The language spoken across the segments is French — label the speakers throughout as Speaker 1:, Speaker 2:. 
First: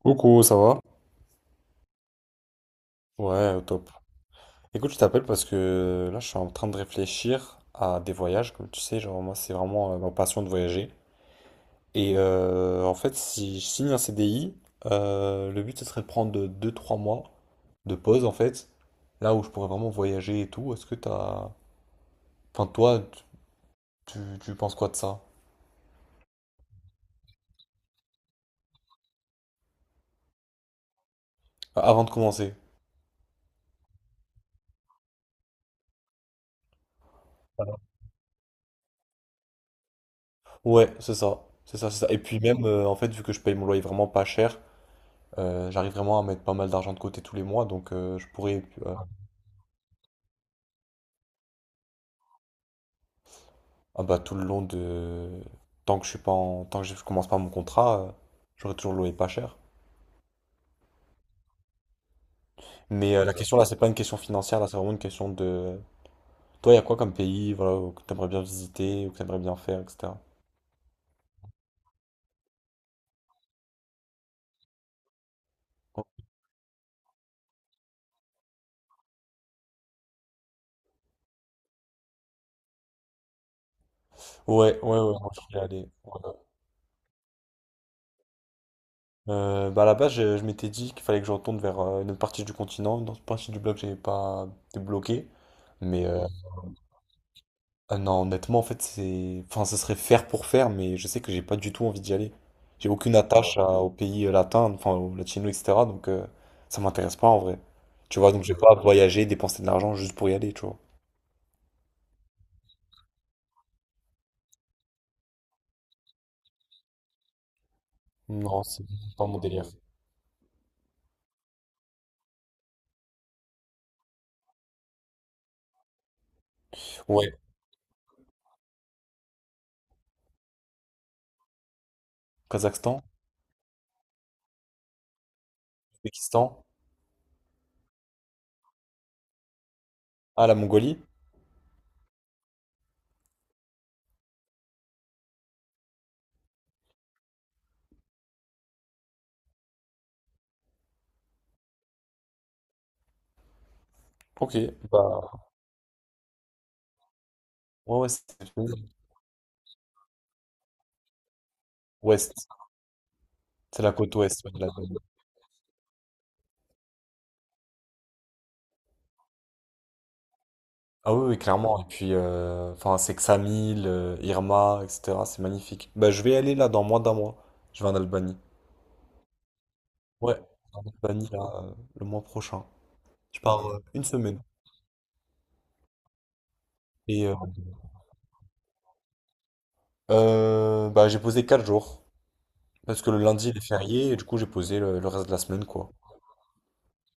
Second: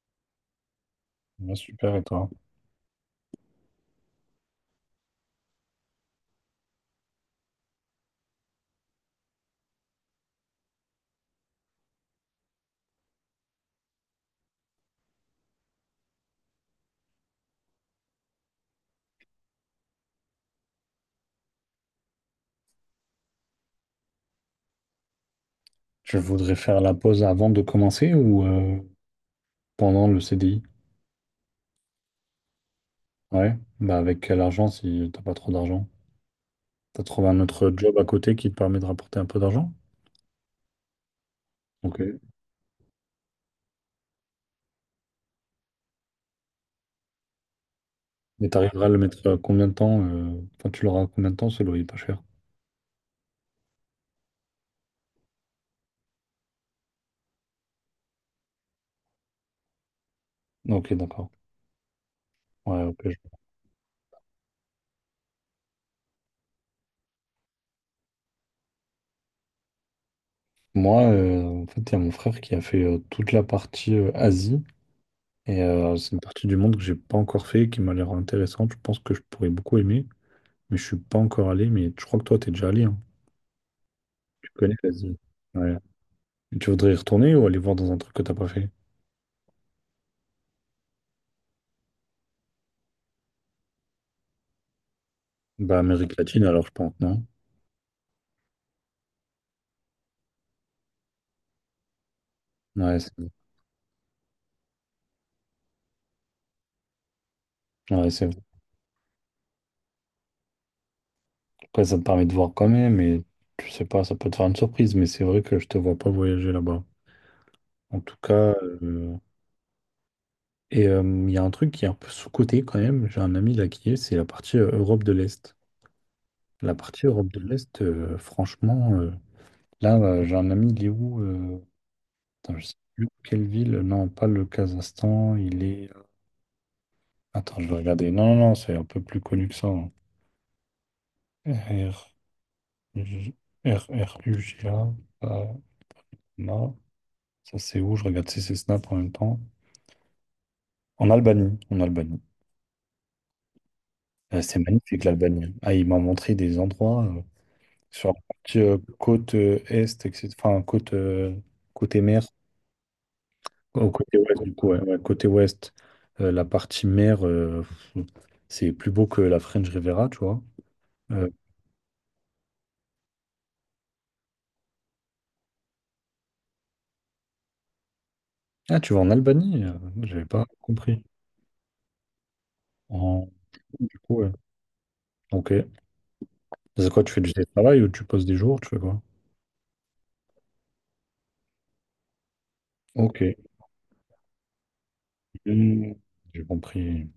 Speaker 1: Coucou, ça va?
Speaker 2: Ouais, super, et toi?
Speaker 1: Ouais, au top. Écoute, je t'appelle parce que là, je suis en train de réfléchir à des voyages, comme tu sais, genre moi, c'est vraiment ma passion de voyager. Et en fait, si je signe un CDI, le but, ce serait de prendre deux, trois mois de pause, en fait, là où je pourrais vraiment voyager et tout. Est-ce que t'as... Enfin, toi, tu, tu penses quoi de ça?
Speaker 2: Tu voudrais faire la pause avant de commencer ou pendant le CDI?
Speaker 1: Avant de commencer.
Speaker 2: Ouais, bah avec quel argent si t'as pas trop d'argent? T'as trouvé un autre job à côté qui te permet de rapporter un peu d'argent?
Speaker 1: Ouais, c'est ça. C'est ça,
Speaker 2: Ok.
Speaker 1: c'est ça. Et puis même, en fait, vu que je paye mon loyer vraiment pas cher, j'arrive vraiment à mettre pas mal d'argent de côté tous les mois, donc je
Speaker 2: Et
Speaker 1: pourrais
Speaker 2: t'arriveras à le mettre à combien de temps? Enfin, tu l'auras à combien de temps ce loyer pas cher?
Speaker 1: Ah bah tout le long de, tant que je suis pas en... tant que je commence pas mon contrat, j'aurai toujours loué pas cher.
Speaker 2: Ok, d'accord. Ouais, ok.
Speaker 1: Mais ouais, la question là, c'est pas une question financière, là, c'est vraiment une question de toi, il y a quoi comme pays, voilà, que t'aimerais bien visiter ou que t'aimerais bien faire, etc.
Speaker 2: Moi, en fait, il y a mon frère qui a fait toute la partie Asie. Et c'est une partie du monde que j'ai pas encore fait, qui m'a l'air intéressante. Je pense que je pourrais beaucoup aimer, mais je suis pas encore allé. Mais je crois que toi, t'es déjà allé, hein. Tu connais,
Speaker 1: Ouais, ouais, ouais,
Speaker 2: vas-y.
Speaker 1: moi je voulais
Speaker 2: Ouais.
Speaker 1: aller, voilà.
Speaker 2: Et tu voudrais y retourner ou aller voir dans un truc que t'as pas fait?
Speaker 1: Bah à la base, je m'étais dit qu'il fallait que je retourne vers une autre partie du continent, une autre partie du bloc, que j'avais pas débloqué.
Speaker 2: Bah,
Speaker 1: Mais
Speaker 2: Amérique latine, alors, je pense, non?
Speaker 1: ah non, honnêtement, en fait, c'est... Enfin, ce serait faire pour faire, mais je sais que j'ai pas du tout envie d'y aller. J'ai
Speaker 2: Ouais, c'est
Speaker 1: aucune attache au pays latin, enfin, au latino, etc. Donc, ça m'intéresse pas en vrai.
Speaker 2: ouais,
Speaker 1: Tu
Speaker 2: c'est
Speaker 1: vois,
Speaker 2: vrai.
Speaker 1: donc je vais pas voyager, dépenser de l'argent juste pour y aller, tu vois.
Speaker 2: Après, ça te permet de voir quand même, et tu sais pas, ça peut te faire une surprise, mais c'est vrai que je te vois pas voyager là-bas. En tout cas,
Speaker 1: Non, c'est
Speaker 2: euh,
Speaker 1: pas mon délire.
Speaker 2: et euh, il y a un truc qui est un peu sous-coté quand même. J'ai un ami là qui est, c'est la partie Europe de l'Est. La partie Europe
Speaker 1: Ouais,
Speaker 2: de l'Est, franchement, j'ai un ami, il est où? Putain, je sais
Speaker 1: Kazakhstan,
Speaker 2: plus quelle ville. Non, pas le Kazakhstan, il est.
Speaker 1: Pakistan,
Speaker 2: Attends, je vais regarder. Non, non, non, c'est un peu plus connu que ça, hein.
Speaker 1: ah, la Mongolie.
Speaker 2: R, J- R, R, U, G, A. euh, non. Ça, c'est où? Je regarde si c'est Snap en même temps. En Albanie. En Albanie.
Speaker 1: Ok,
Speaker 2: C'est magnifique,
Speaker 1: bah,
Speaker 2: l'Albanie. Ah, il m'a montré des endroits
Speaker 1: ouais,
Speaker 2: sur
Speaker 1: ouais,
Speaker 2: la
Speaker 1: c'est
Speaker 2: partie côte est, etc. Enfin, côte, côté mer.
Speaker 1: ouest, c'est
Speaker 2: Au
Speaker 1: la côte
Speaker 2: côté ouest,
Speaker 1: ouest, ouais,
Speaker 2: du
Speaker 1: de la
Speaker 2: coup, ouais, ouais,
Speaker 1: Mongolie.
Speaker 2: côté ouest. La partie mer, pff, c'est plus beau que la French Riviera, tu vois.
Speaker 1: Ah
Speaker 2: Euh,
Speaker 1: oui, oui, clairement. Et puis, enfin, c'est Ksamil, Irma, etc. C'est magnifique. Bah, je vais aller là dans moins d'un mois. Je vais en Albanie.
Speaker 2: ah, tu vas en Albanie? J'avais
Speaker 1: Ouais,
Speaker 2: pas compris.
Speaker 1: Albanie là, le mois prochain.
Speaker 2: En
Speaker 1: Je pars
Speaker 2: Du
Speaker 1: une
Speaker 2: coup, ouais.
Speaker 1: semaine.
Speaker 2: Ok. C'est quoi, tu fais
Speaker 1: Et
Speaker 2: du télétravail ou tu poses des jours, tu fais quoi?
Speaker 1: bah, j'ai posé 4 jours. Parce que le
Speaker 2: Ok.
Speaker 1: lundi il est férié et du coup j'ai posé le reste de la semaine quoi.
Speaker 2: Hmm, j'ai compris.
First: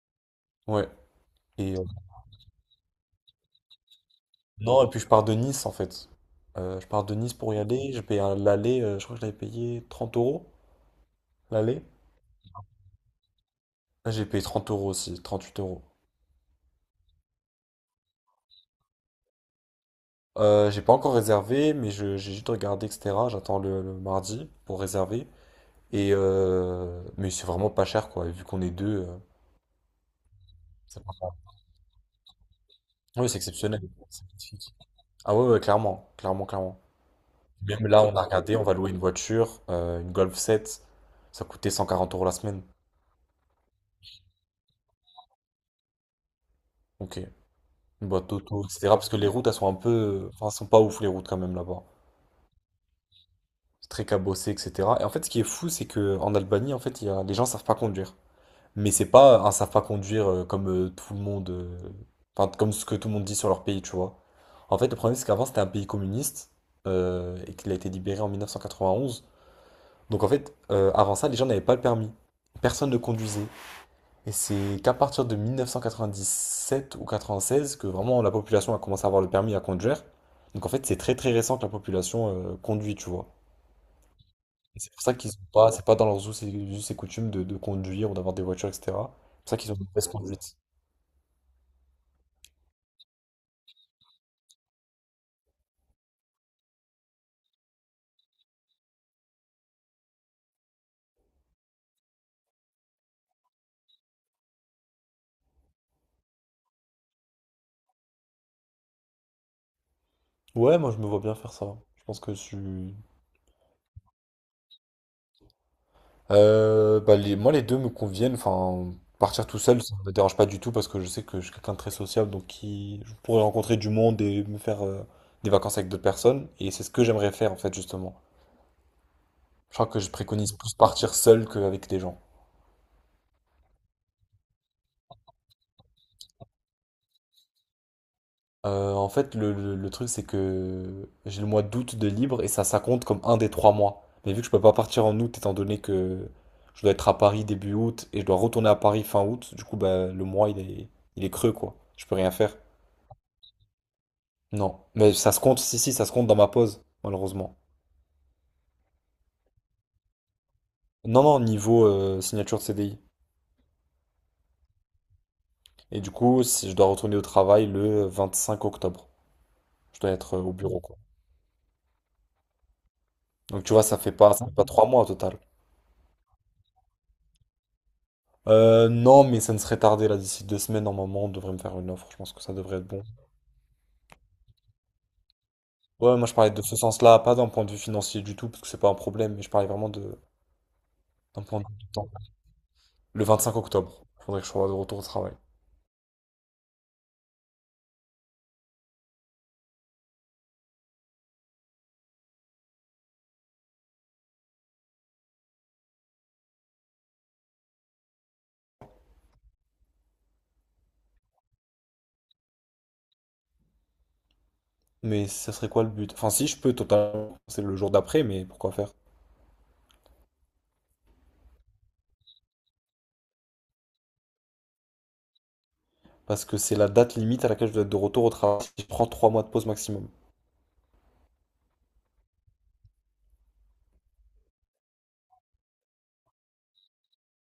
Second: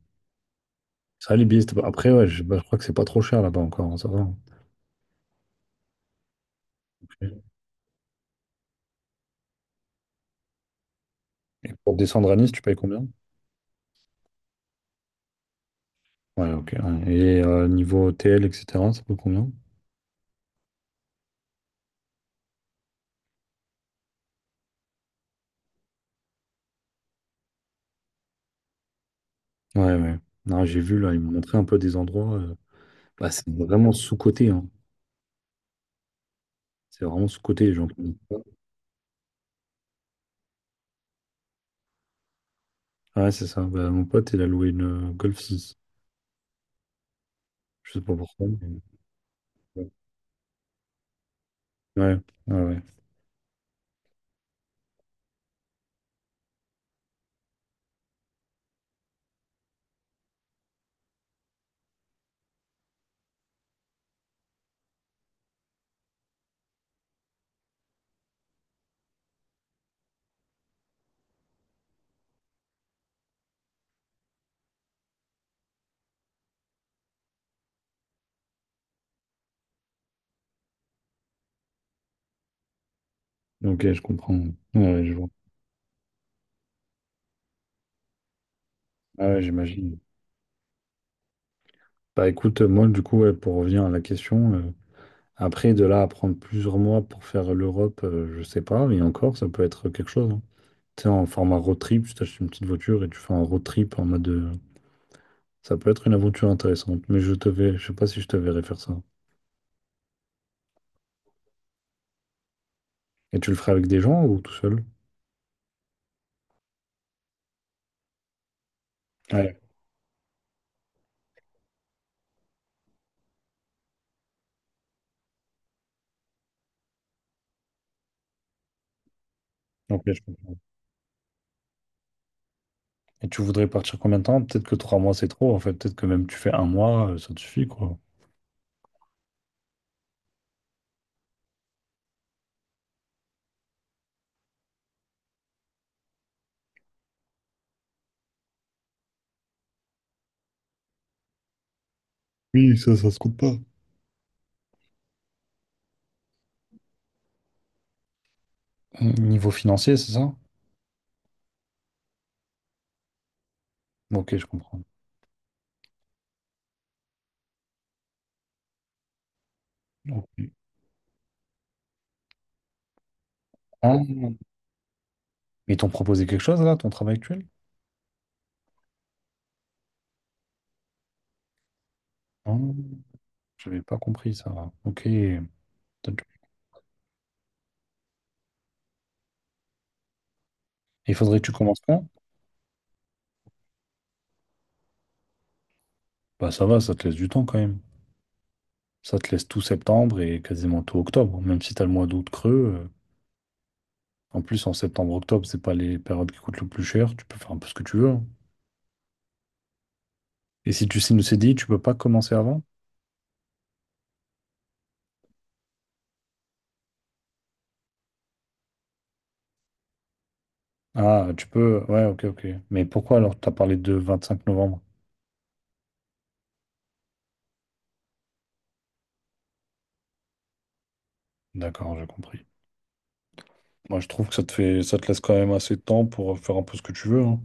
Speaker 1: Ouais.
Speaker 2: Ça, les billets, c'était
Speaker 1: Et
Speaker 2: pas- après, je crois que c'est pas trop cher là-bas encore, hein, ça va.
Speaker 1: non, et puis je pars de Nice en fait. Je pars de Nice
Speaker 2: Ok.
Speaker 1: pour y aller. J'ai payé l'aller, je crois que j'avais payé 30 €
Speaker 2: Et
Speaker 1: l'aller.
Speaker 2: pour descendre à Nice, tu payes combien?
Speaker 1: Ah, j'ai payé 30 € aussi, trente-huit euros.
Speaker 2: Ouais, ok, ouais. Et niveau hôtel, etc., ça coûte combien?
Speaker 1: J'ai pas encore réservé, mais j'ai juste regardé, etc. J'attends le mardi pour réserver. Et mais c'est vraiment pas cher quoi. Et vu qu'on est deux,
Speaker 2: Ouais, ouais. Non, j'ai vu là, ils
Speaker 1: ça...
Speaker 2: m'ont montré un peu des endroits.
Speaker 1: Ah oui,
Speaker 2: Bah,
Speaker 1: c'est
Speaker 2: c'est
Speaker 1: exceptionnel.
Speaker 2: vraiment
Speaker 1: C'est
Speaker 2: sous-coté, hein.
Speaker 1: magnifique. Ah ouais, ouais, clairement, clairement, clairement.
Speaker 2: C'est vraiment sous-coté, les gens
Speaker 1: Même
Speaker 2: qui
Speaker 1: là,
Speaker 2: disent
Speaker 1: on a
Speaker 2: ça.
Speaker 1: regardé, on va louer une voiture, une Golf 7. Ça coûtait 140 € la semaine.
Speaker 2: Ouais, c'est ça. Bah, mon pote, il a loué une Golf six.
Speaker 1: Ok.
Speaker 2: Je sais
Speaker 1: Une
Speaker 2: pas
Speaker 1: boîte
Speaker 2: pourquoi,
Speaker 1: auto, etc. Parce que les routes, elles sont un
Speaker 2: ouais,
Speaker 1: peu... Enfin, elles sont pas ouf, les routes, quand même, là-bas.
Speaker 2: ouais, ouais, ouais.
Speaker 1: C'est très cabossé, etc. Et en fait, ce qui est fou, c'est que en Albanie, en fait, il y a... les gens savent pas conduire. Mais c'est pas un savent pas conduire comme tout le monde... enfin, comme ce que tout le monde dit sur leur pays, tu vois. En fait, le problème, c'est qu'avant, c'était un pays communiste et qu'il a été libéré en 1991. Donc en fait, avant ça, les gens n'avaient pas le permis. Personne ne conduisait. Et c'est qu'à partir de 1997 ou 96 que vraiment la population a commencé à avoir le permis à conduire. Donc en fait, c'est très très récent que la population conduit, tu vois.
Speaker 2: Ok, je comprends.
Speaker 1: Et c'est
Speaker 2: Ouais,
Speaker 1: pour
Speaker 2: ouais, je
Speaker 1: ça
Speaker 2: vois.
Speaker 1: qu'ils ont pas, c'est pas dans leurs us et coutumes de conduire ou d'avoir des voitures, etc.
Speaker 2: Ah
Speaker 1: C'est
Speaker 2: ouais,
Speaker 1: pour ça qu'ils ont une
Speaker 2: j'imagine.
Speaker 1: mauvaise conduite.
Speaker 2: Bah écoute, moi du coup, ouais, pour revenir à la question, après de là à prendre plusieurs mois pour faire l'Europe, je sais pas, mais encore, ça peut être quelque chose, hein. Tu sais, en format road trip, tu t'achètes une petite voiture et tu fais un road trip en mode, ça peut être une aventure intéressante, mais je sais pas si je te verrai faire ça.
Speaker 1: Ouais, moi je me vois bien faire ça. Je pense que je suis...
Speaker 2: Et tu le ferais avec des gens ou tout seul?
Speaker 1: Bah les, moi les deux me conviennent. Enfin, partir
Speaker 2: Ouais,
Speaker 1: tout seul, ça me dérange pas du tout parce que je sais que je suis quelqu'un de très sociable, donc qui, je pourrais rencontrer du monde et me faire des vacances avec d'autres personnes. Et c'est ce que j'aimerais faire en fait justement. Je crois que
Speaker 2: ok,
Speaker 1: je
Speaker 2: je
Speaker 1: préconise
Speaker 2: comprends.
Speaker 1: plus partir seul qu'avec des gens.
Speaker 2: Et tu voudrais partir combien de temps? Peut-être que trois mois c'est trop, en fait. Peut-être que même tu fais un mois, ça te suffit, quoi.
Speaker 1: En fait, le truc c'est que j'ai le mois d'août de libre et ça compte comme un des trois mois. Mais vu que je peux pas partir en août étant donné que je dois être à Paris début août et je dois retourner à Paris fin août, du coup bah le mois il est creux quoi. Je peux rien faire.
Speaker 2: Oui, ça se compte pas.
Speaker 1: Non, mais ça se compte, si, si, ça se compte dans ma pause, malheureusement.
Speaker 2: Niveau financier, c'est ça?
Speaker 1: Non, non, niveau signature de CDI.
Speaker 2: Ok, je comprends.
Speaker 1: Et du coup, si je dois retourner au travail le 25 octobre, je dois être
Speaker 2: Ok.
Speaker 1: au bureau, quoi. Donc tu vois,
Speaker 2: Ah,
Speaker 1: ça fait pas 3 mois au total.
Speaker 2: ils t'ont proposé quelque chose là, ton travail actuel?
Speaker 1: Non, mais ça ne serait tardé, là, d'ici 2 semaines, normalement, on devrait me faire une offre. Je pense que ça devrait être
Speaker 2: Ah,
Speaker 1: bon.
Speaker 2: j'avais pas compris ça. Ok.
Speaker 1: Ouais, moi je parlais de ce sens-là, pas d'un point de vue financier du tout, parce que c'est pas un problème, mais je parlais vraiment
Speaker 2: Il faudrait
Speaker 1: d'un
Speaker 2: que tu
Speaker 1: point de vue
Speaker 2: commences
Speaker 1: du
Speaker 2: quand?
Speaker 1: temps. Le 25 octobre, faudrait que je sois de retour au travail.
Speaker 2: Bah ça va, ça te laisse du temps quand même. Ça te laisse tout septembre et quasiment tout octobre. Même si t'as le mois d'août creux, en plus, en septembre-octobre, c'est pas les périodes qui coûtent le plus cher. Tu peux faire un peu ce que tu veux, hein. Et si tu signes le CDI, tu peux pas commencer avant?
Speaker 1: Mais ça serait quoi le but? Enfin, si je peux totalement, c'est le jour d'après, mais pourquoi faire?
Speaker 2: Ah, tu peux. Ouais, ok, ok. Mais pourquoi alors t'as parlé de 25 novembre?
Speaker 1: Parce que c'est la date limite à laquelle je dois être de retour au travail si je prends 3 mois de pause maximum.
Speaker 2: D'accord, j'ai compris. Moi, je trouve que ça te laisse quand même assez de temps pour faire un peu ce que tu veux, hein.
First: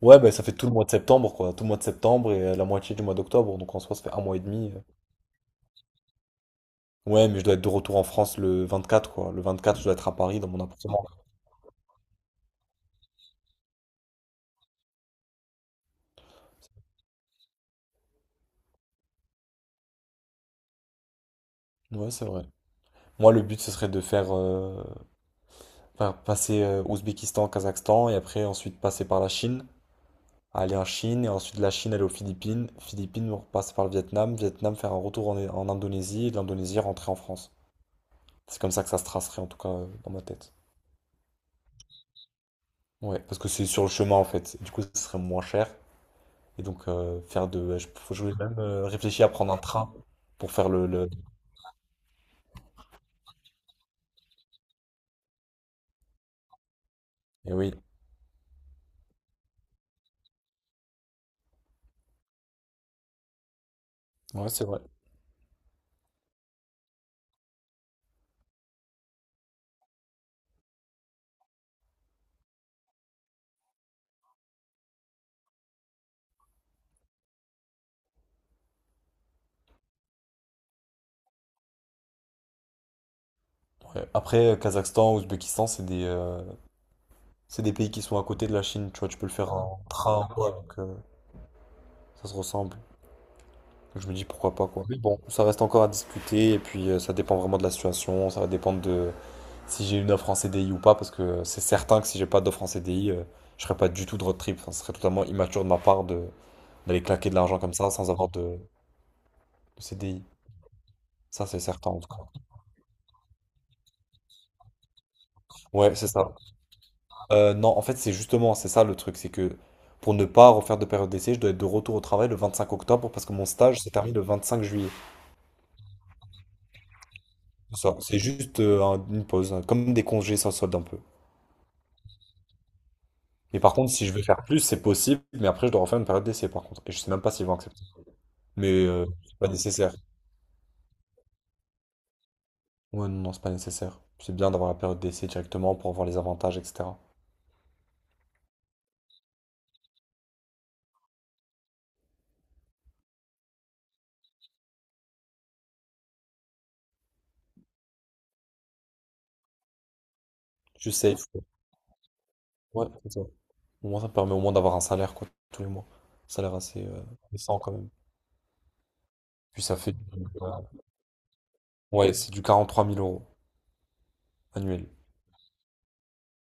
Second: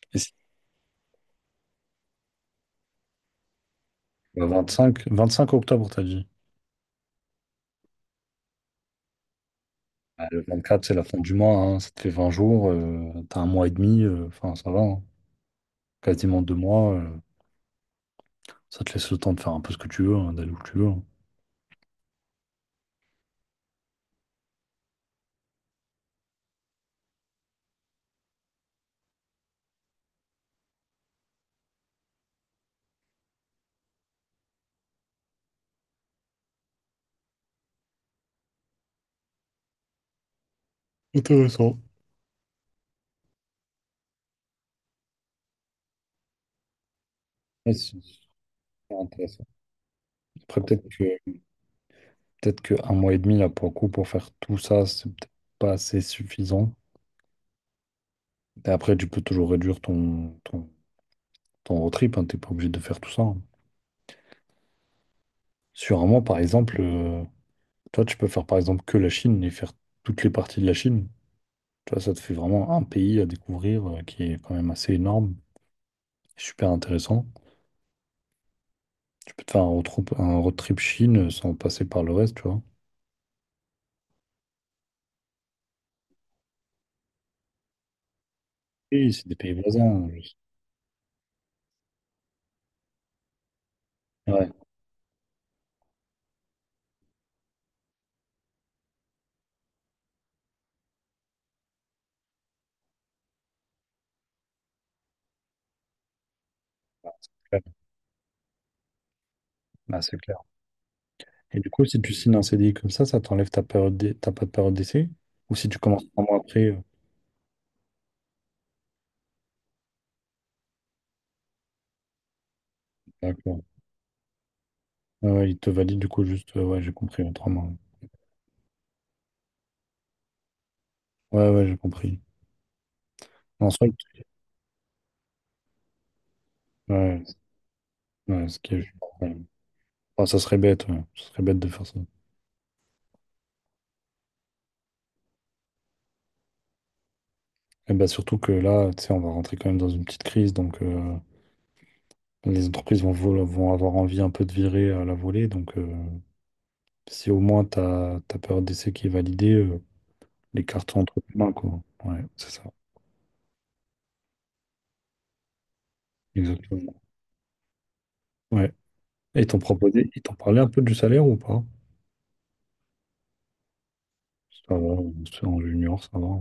Speaker 1: Ouais,
Speaker 2: Et
Speaker 1: bah ça fait tout le mois de septembre, quoi. Tout le mois de septembre et la moitié du mois d'octobre. Donc en soi, ça fait un mois et
Speaker 2: Le
Speaker 1: demi.
Speaker 2: 25, 25 octobre, t'as dit.
Speaker 1: Ouais, mais je dois être de retour en France le 24, quoi. Le 24, je dois être à
Speaker 2: Ah,
Speaker 1: Paris
Speaker 2: le
Speaker 1: dans mon
Speaker 2: 24, c'est la
Speaker 1: appartement.
Speaker 2: fin du mois, hein, ça te fait 20 jours, t'as un mois et demi, enfin ça va, hein, quasiment deux mois, ça te laisse le temps de faire un peu ce que tu veux, hein, d'aller où tu veux, hein.
Speaker 1: Ouais, c'est vrai. Moi, le but, ce serait de faire faire passer Ouzbékistan, Kazakhstan et après, ensuite, passer par la Chine. Aller en Chine et ensuite de la Chine aller aux Philippines. Philippines, passer par le Vietnam. Vietnam, faire un retour en Indonésie et de l'Indonésie, rentrer en France. C'est comme ça que ça se tracerait, en tout cas, dans ma tête.
Speaker 2: Intéressant.
Speaker 1: Ouais, parce que c'est sur le chemin en fait. Du coup, ce serait moins cher. Et donc, faire de...
Speaker 2: Ouais,
Speaker 1: ouais, je,
Speaker 2: c'est
Speaker 1: je voulais même
Speaker 2: super
Speaker 1: réfléchir à
Speaker 2: intéressant.
Speaker 1: prendre un train pour
Speaker 2: Après,
Speaker 1: faire le...
Speaker 2: peut-être que un mois et demi, là, pour le coup, pour faire tout ça, c'est peut-être pas assez suffisant.
Speaker 1: Et oui,
Speaker 2: Et après, tu peux toujours réduire ton road trip, hein, t'es pas obligé de faire tout ça, hein.
Speaker 1: ouais, c'est vrai.
Speaker 2: Sur un mois, par exemple, toi, tu peux faire par exemple que la Chine et faire toutes les parties de la Chine. Tu vois, ça te fait vraiment un pays à découvrir qui est quand même assez énorme, super intéressant. Tu peux te faire un road trip Chine sans passer par le reste, tu vois.
Speaker 1: Ouais. Après, Kazakhstan, Ouzbékistan, c'est des pays qui sont à côté de la Chine. Tu vois,
Speaker 2: Oui,
Speaker 1: tu peux
Speaker 2: c'est
Speaker 1: le
Speaker 2: des pays
Speaker 1: faire en
Speaker 2: voisins.
Speaker 1: train
Speaker 2: Je
Speaker 1: quoi. Donc, ça se ressemble. Donc, je me dis
Speaker 2: ouais,
Speaker 1: pourquoi pas quoi. Mais bon, ça reste encore à discuter. Et puis, ça dépend vraiment de la situation. Ça va dépendre de... si j'ai une offre en CDI ou pas, parce que c'est certain que si j'ai pas d'offre en CDI, je ferai pas du tout de road trip. Enfin, ce serait totalement immature de ma part de d'aller claquer de l'argent
Speaker 2: ouais,
Speaker 1: comme ça sans avoir de
Speaker 2: bah, c'est
Speaker 1: CDI.
Speaker 2: clair.
Speaker 1: Ça,
Speaker 2: Et
Speaker 1: c'est
Speaker 2: du coup,
Speaker 1: certain en
Speaker 2: si tu
Speaker 1: tout cas.
Speaker 2: signes un CDI comme ça t'enlève ta période t'as pas de période d'essai? Ou si tu
Speaker 1: Ouais, c'est
Speaker 2: commences trois
Speaker 1: ça.
Speaker 2: mois après,
Speaker 1: Non, en fait, c'est justement, c'est ça le truc, c'est que pour ne pas refaire de période d'essai, je dois être de retour au travail le 25 octobre parce que mon
Speaker 2: d'accord.
Speaker 1: stage s'est terminé le 25 juillet.
Speaker 2: Ouais, ouais, il te valide du coup juste, ouais, j'ai compris, ouais, trois mois.
Speaker 1: C'est ça. C'est juste une pause, hein, comme des congés sans solde un peu.
Speaker 2: Ouais, ouais, j'ai compris.
Speaker 1: Mais
Speaker 2: En
Speaker 1: par contre,
Speaker 2: soit,
Speaker 1: si je veux faire plus, c'est possible, mais après, je dois refaire une période d'essai par contre. Et je sais même pas
Speaker 2: ouais,
Speaker 1: s'ils vont accepter.
Speaker 2: ouais, ce qui
Speaker 1: Mais
Speaker 2: est... ouais.
Speaker 1: c'est pas nécessaire.
Speaker 2: Enfin, ça serait bête, ouais. Ça serait bête de faire ça.
Speaker 1: Ouais, non, non, c'est pas nécessaire. C'est bien d'avoir la période d'essai directement pour voir les avantages, etc.
Speaker 2: Et bah surtout que là, tu sais, on va rentrer quand même dans une petite crise, donc les entreprises vont avoir envie un peu de virer à la volée. Donc si au moins ta période d'essai qui est validée, les cartes
Speaker 1: Tu
Speaker 2: sont
Speaker 1: sais,
Speaker 2: entre tes mains, quoi. Ouais, c'est ça.
Speaker 1: ouais, c'est ça. Au moins, ça permet au moins d'avoir un salaire, quoi, tous les mois. Un salaire assez
Speaker 2: Exactement.
Speaker 1: décent, quand même.
Speaker 2: Ouais. Et ils t'ont
Speaker 1: Puis ça fait,
Speaker 2: proposé, ils t'ont parlé un peu du salaire ou pas?
Speaker 1: ouais, c'est du 43 000 €
Speaker 2: Ça
Speaker 1: annuel.
Speaker 2: va, c'est en junior, ça va.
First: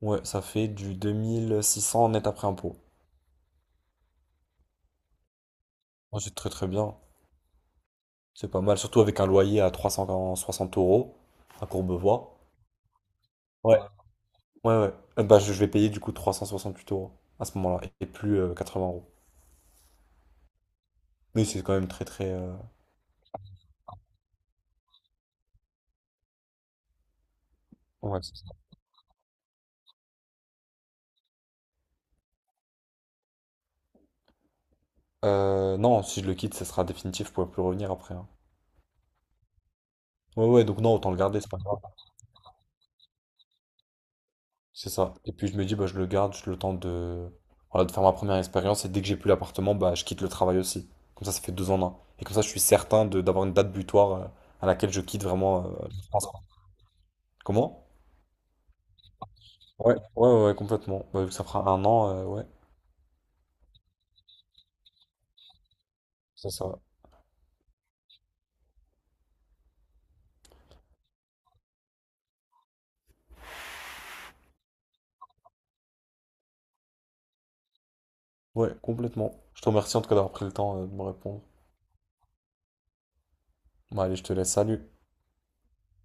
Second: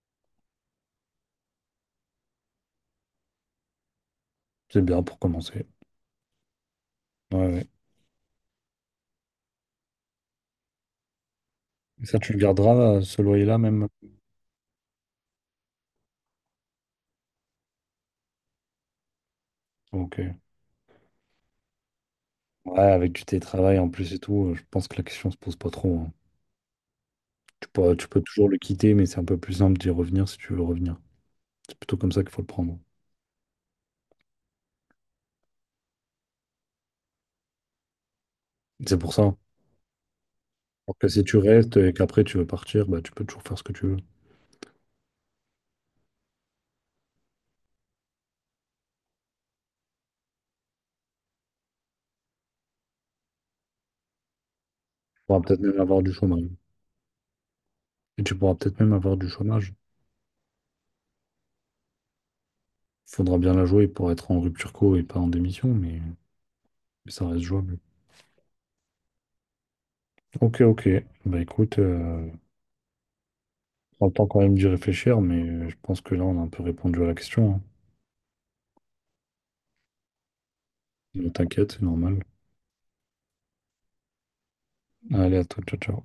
Speaker 1: Ouais, ça fait du 2 600 net après impôt.
Speaker 2: C'est bien pour commencer.
Speaker 1: Ouais, c'est très très bien.
Speaker 2: Ouais, ouais.
Speaker 1: C'est pas mal, surtout avec un loyer à 360 € à
Speaker 2: Et ça, tu le
Speaker 1: Courbevoie.
Speaker 2: garderas, ce loyer-là
Speaker 1: Ouais,
Speaker 2: même?
Speaker 1: ouais, ouais. Bah, je vais payer du coup 368 € à ce moment-là et plus 80 euros.
Speaker 2: Ok.
Speaker 1: Mais c'est quand même très très...
Speaker 2: Ouais, avec du télétravail en plus et tout, je pense que la question se pose pas trop, hein. Tu
Speaker 1: ouais.
Speaker 2: peux toujours le quitter, mais c'est un peu plus simple d'y revenir si tu veux revenir. C'est plutôt comme ça qu'il faut le prendre.
Speaker 1: Non, si je le quitte, ça sera définitif, je pourrai plus revenir après, hein.
Speaker 2: C'est pour ça. Alors
Speaker 1: Ouais, ouais, donc non,
Speaker 2: que
Speaker 1: autant le
Speaker 2: si tu
Speaker 1: garder, c'est pas
Speaker 2: restes
Speaker 1: grave.
Speaker 2: et qu'après tu veux partir, bah, tu peux toujours faire ce que tu veux. Tu
Speaker 1: C'est ça. Et puis je me dis, bah, je le garde, je le temps de... Voilà, de faire ma première expérience, et dès que j'ai plus l'appartement, bah, je quitte le travail aussi. Comme ça fait deux en un. Et comme ça, je suis certain de d'avoir une date butoir à laquelle je quitte
Speaker 2: pourras peut-être
Speaker 1: vraiment...
Speaker 2: même avoir
Speaker 1: je
Speaker 2: du
Speaker 1: pense.
Speaker 2: chômage.
Speaker 1: Comment?
Speaker 2: Et tu pourras peut-être même avoir du chômage.
Speaker 1: Ouais, ouais, ouais, complètement. Bah, vu que ça fera un an, ouais,
Speaker 2: Il faudra bien la jouer pour être en rupture co et pas en démission,
Speaker 1: c'est ça.
Speaker 2: mais ça reste jouable. Ok, ok. Bah écoute, prends le temps quand même d'y réfléchir, mais je pense que là, on a un peu répondu à la question, hein.
Speaker 1: Ouais, complètement. Je te remercie en tout cas d'avoir pris le temps de me
Speaker 2: Ne
Speaker 1: répondre.
Speaker 2: t'inquiète, c'est normal.
Speaker 1: Bon, allez, je te laisse, salut.
Speaker 2: Allez, à toi, ciao, ciao.